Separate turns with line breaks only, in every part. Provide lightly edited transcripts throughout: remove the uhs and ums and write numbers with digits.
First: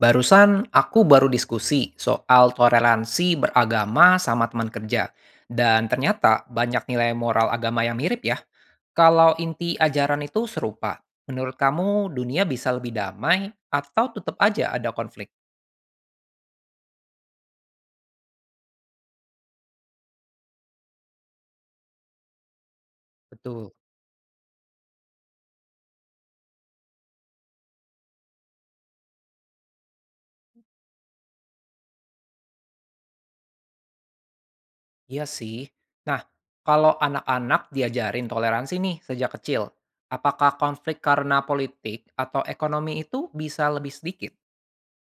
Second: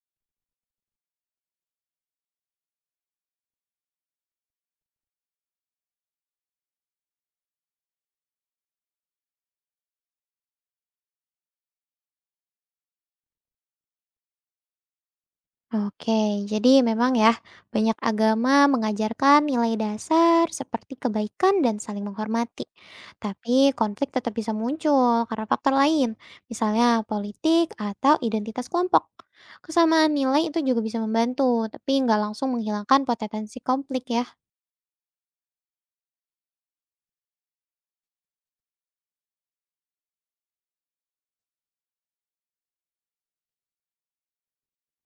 Barusan aku baru diskusi soal toleransi beragama sama teman kerja. Dan ternyata banyak nilai moral agama yang mirip ya. Kalau inti ajaran itu serupa, menurut kamu dunia bisa lebih damai atau tetap aja ada konflik?
Oke, jadi memang ya, banyak agama mengajarkan nilai dasar seperti kebaikan dan saling menghormati.
Betul.
Tapi konflik tetap bisa muncul karena faktor lain, misalnya politik atau identitas kelompok. Kesamaan nilai itu juga bisa membantu, tapi nggak langsung menghilangkan potensi konflik ya.
Iya sih. Nah, kalau anak-anak diajarin toleransi nih sejak kecil, apakah konflik karena politik atau ekonomi itu bisa lebih sedikit?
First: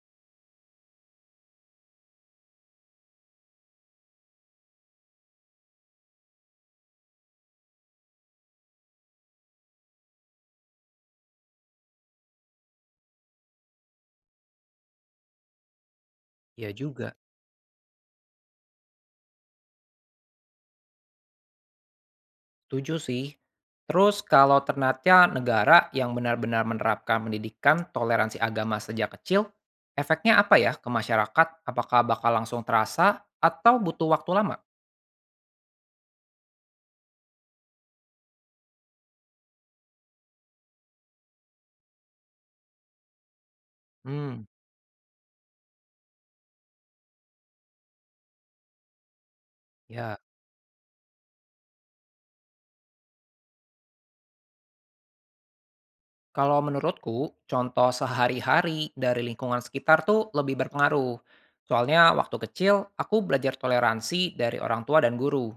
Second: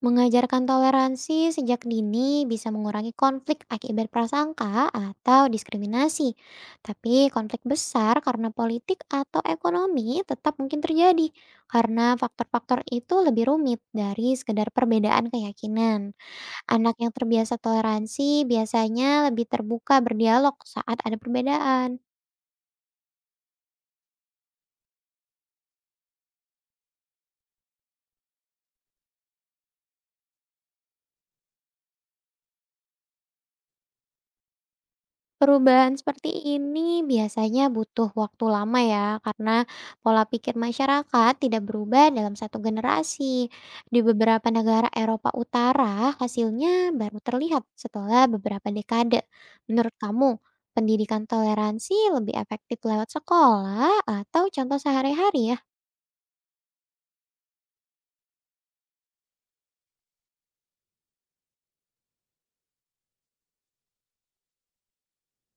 Mengajarkan toleransi sejak dini bisa mengurangi konflik akibat prasangka atau diskriminasi. Tapi konflik besar karena politik atau ekonomi tetap mungkin terjadi karena faktor-faktor itu lebih rumit dari sekedar perbedaan keyakinan.
Iya
Anak
juga.
yang terbiasa toleransi biasanya lebih terbuka berdialog saat ada perbedaan.
Tujuh sih. Terus kalau ternatya negara yang benar-benar menerapkan pendidikan toleransi agama sejak kecil, efeknya apa ya ke masyarakat? Apakah bakal langsung terasa atau butuh waktu lama?
Perubahan seperti ini biasanya butuh waktu lama ya, karena pola pikir masyarakat tidak berubah dalam satu generasi. Di
Hmm.
beberapa negara Eropa Utara, hasilnya baru terlihat setelah beberapa dekade. Menurut
Ya,
kamu, pendidikan toleransi lebih efektif lewat sekolah atau contoh sehari-hari ya?
kalau menurutku, contoh sehari-hari dari lingkungan sekitar tuh lebih berpengaruh. Soalnya waktu kecil, aku belajar toleransi dari orang tua dan guru.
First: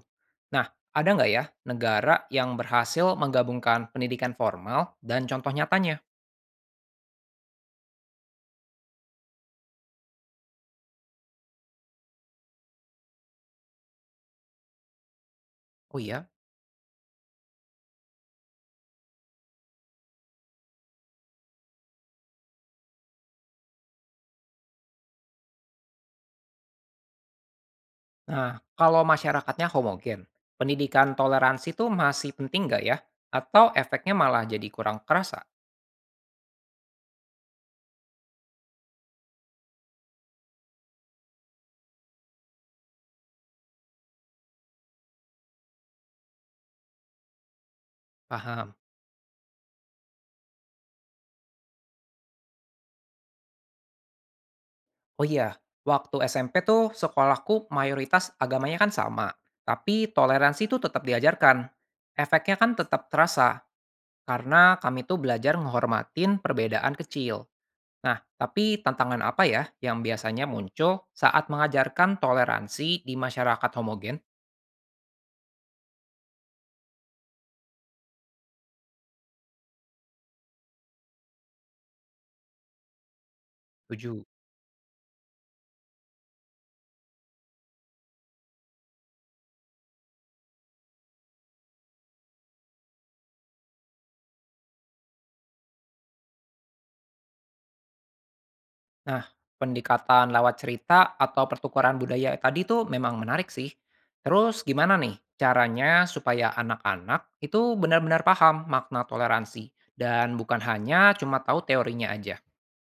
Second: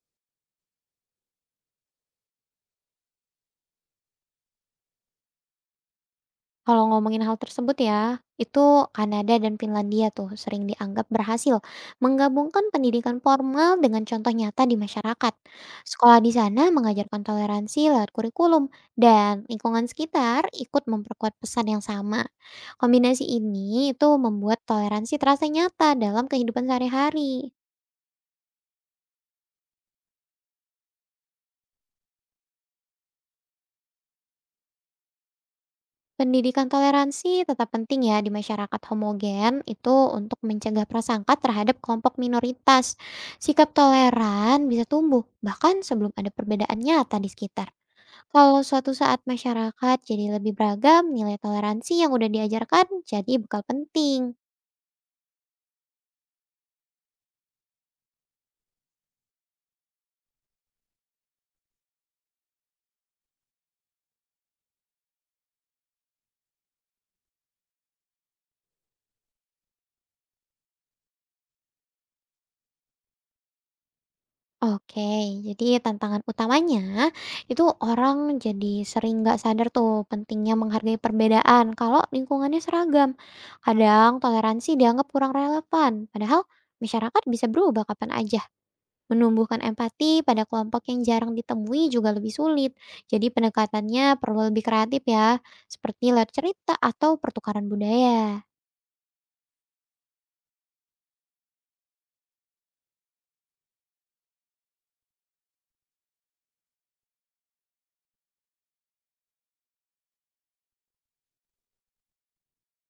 Nah, ada nggak ya negara yang berhasil menggabungkan pendidikan formal dan contoh nyatanya?
Kalau ngomongin hal tersebut ya, itu Kanada dan Finlandia tuh sering dianggap berhasil menggabungkan pendidikan formal dengan contoh nyata di masyarakat.
Oh
Sekolah
iya.
di sana mengajarkan toleransi lewat kurikulum dan lingkungan sekitar ikut memperkuat pesan yang sama. Kombinasi ini itu membuat toleransi terasa nyata dalam kehidupan sehari-hari.
Nah, kalau masyarakatnya homogen, pendidikan toleransi itu masih penting nggak ya? Atau efeknya malah jadi kurang kerasa?
Pendidikan toleransi tetap penting ya di masyarakat homogen itu untuk mencegah prasangka terhadap kelompok minoritas. Sikap toleran bisa tumbuh bahkan sebelum ada perbedaan nyata di sekitar. Kalau
Paham.
suatu saat masyarakat jadi lebih beragam, nilai toleransi yang udah diajarkan jadi bekal penting.
Oh iya, waktu SMP tuh sekolahku mayoritas agamanya kan sama, tapi toleransi itu tetap diajarkan. Efeknya kan tetap terasa, karena kami tuh belajar menghormatin perbedaan kecil. Nah, tapi tantangan apa ya yang biasanya muncul saat mengajarkan toleransi di masyarakat homogen?
Oke, jadi tantangan utamanya itu orang jadi sering nggak sadar tuh pentingnya menghargai perbedaan kalau lingkungannya seragam. Kadang
Tujuh.
toleransi dianggap kurang relevan, padahal masyarakat bisa berubah kapan aja. Menumbuhkan empati pada kelompok yang jarang ditemui juga lebih sulit. Jadi pendekatannya perlu lebih kreatif ya, seperti lewat cerita atau pertukaran budaya.
Nah, pendekatan lewat cerita atau pertukaran budaya tadi tuh memang menarik sih. Terus gimana nih caranya supaya anak-anak itu benar-benar paham makna toleransi dan bukan hanya cuma tahu teorinya aja.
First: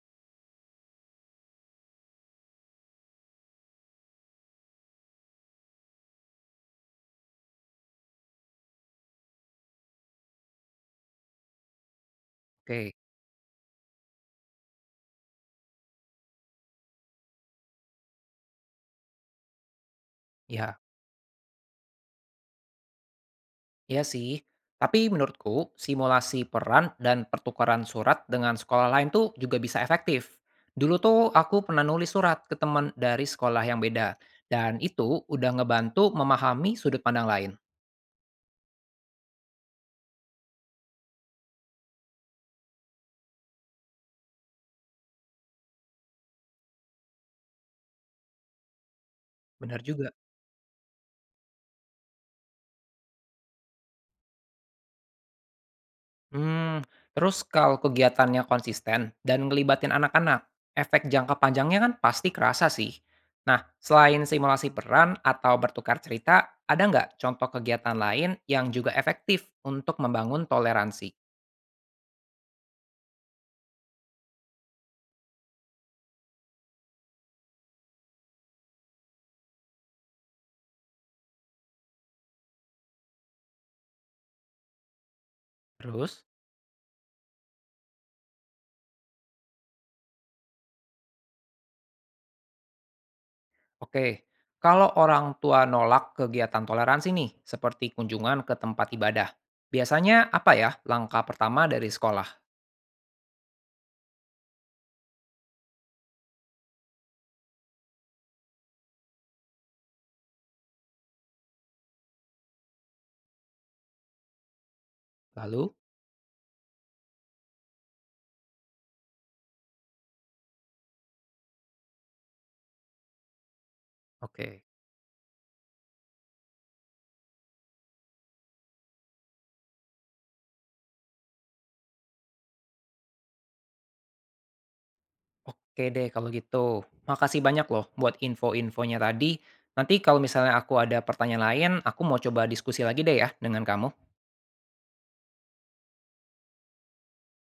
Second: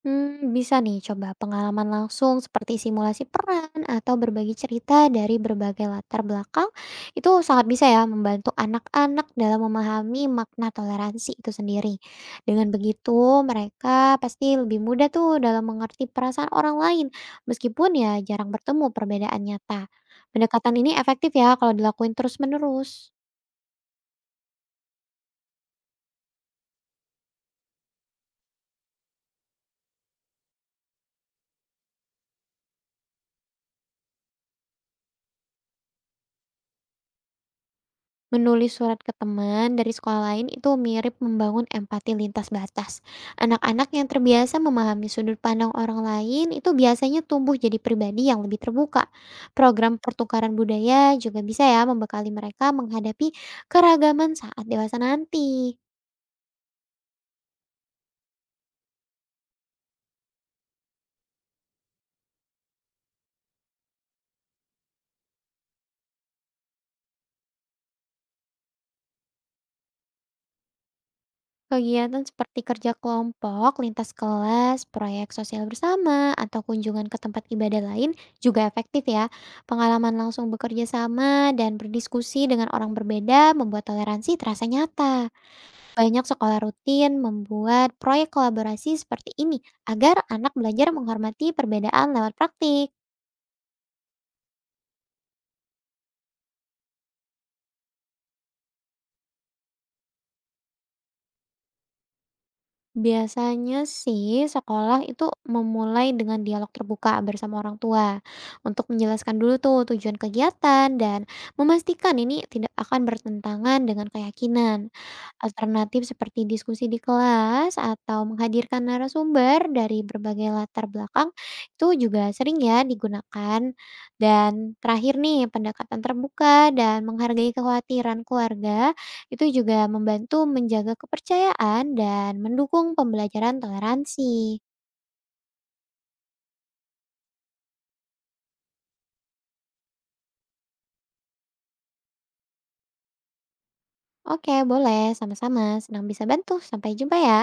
Bisa nih coba pengalaman langsung seperti simulasi peran atau berbagi cerita dari berbagai latar belakang, itu sangat bisa ya membantu anak-anak dalam memahami makna toleransi itu sendiri. Dengan
Oke,
begitu, mereka pasti lebih mudah tuh dalam mengerti perasaan orang lain, meskipun ya jarang bertemu perbedaan nyata. Pendekatan
ya,
ini efektif ya kalau dilakuin terus-menerus.
iya sih. Tapi menurutku simulasi peran dan pertukaran surat dengan sekolah lain tuh juga bisa efektif. Dulu tuh aku pernah nulis surat ke teman dari sekolah yang beda dan itu udah ngebantu memahami sudut pandang lain.
Menulis surat ke teman dari sekolah lain itu mirip membangun empati lintas batas. Anak-anak yang terbiasa memahami sudut pandang orang lain itu biasanya tumbuh jadi pribadi yang lebih terbuka.
Benar
Program
juga.
pertukaran budaya juga bisa ya membekali mereka menghadapi keragaman saat dewasa nanti.
Hmm, terus kalau kegiatannya konsisten dan ngelibatin anak-anak, efek jangka panjangnya kan pasti kerasa sih. Nah, selain simulasi peran atau bertukar cerita, ada nggak contoh kegiatan lain yang juga efektif untuk membangun toleransi?
Kegiatan seperti kerja kelompok, lintas kelas, proyek sosial bersama, atau kunjungan ke tempat ibadah lain juga efektif ya. Pengalaman langsung bekerja sama dan berdiskusi dengan orang berbeda membuat toleransi terasa nyata. Banyak
Terus?
sekolah rutin membuat proyek kolaborasi seperti ini agar anak belajar menghormati perbedaan lewat praktik.
Oke, kalau orang tua nolak kegiatan toleransi nih, seperti kunjungan ke tempat ibadah, biasanya apa ya langkah pertama dari sekolah?
Biasanya sih sekolah itu memulai dengan dialog terbuka bersama orang tua untuk menjelaskan dulu tuh tujuan kegiatan dan memastikan ini tidak akan bertentangan dengan keyakinan.
Lalu?
Alternatif seperti diskusi di kelas atau menghadirkan narasumber dari berbagai latar belakang itu juga sering ya digunakan. Dan
Oke.
terakhir nih, pendekatan terbuka dan menghargai kekhawatiran keluarga itu juga membantu menjaga kepercayaan dan mendukung pembelajaran toleransi.
Oke deh kalau gitu. Makasih banyak loh buat info-infonya tadi. Nanti kalau misalnya aku ada pertanyaan lain, aku mau coba diskusi lagi deh ya dengan kamu.
Oke, boleh. Sama-sama. Senang bisa bantu. Sampai jumpa ya.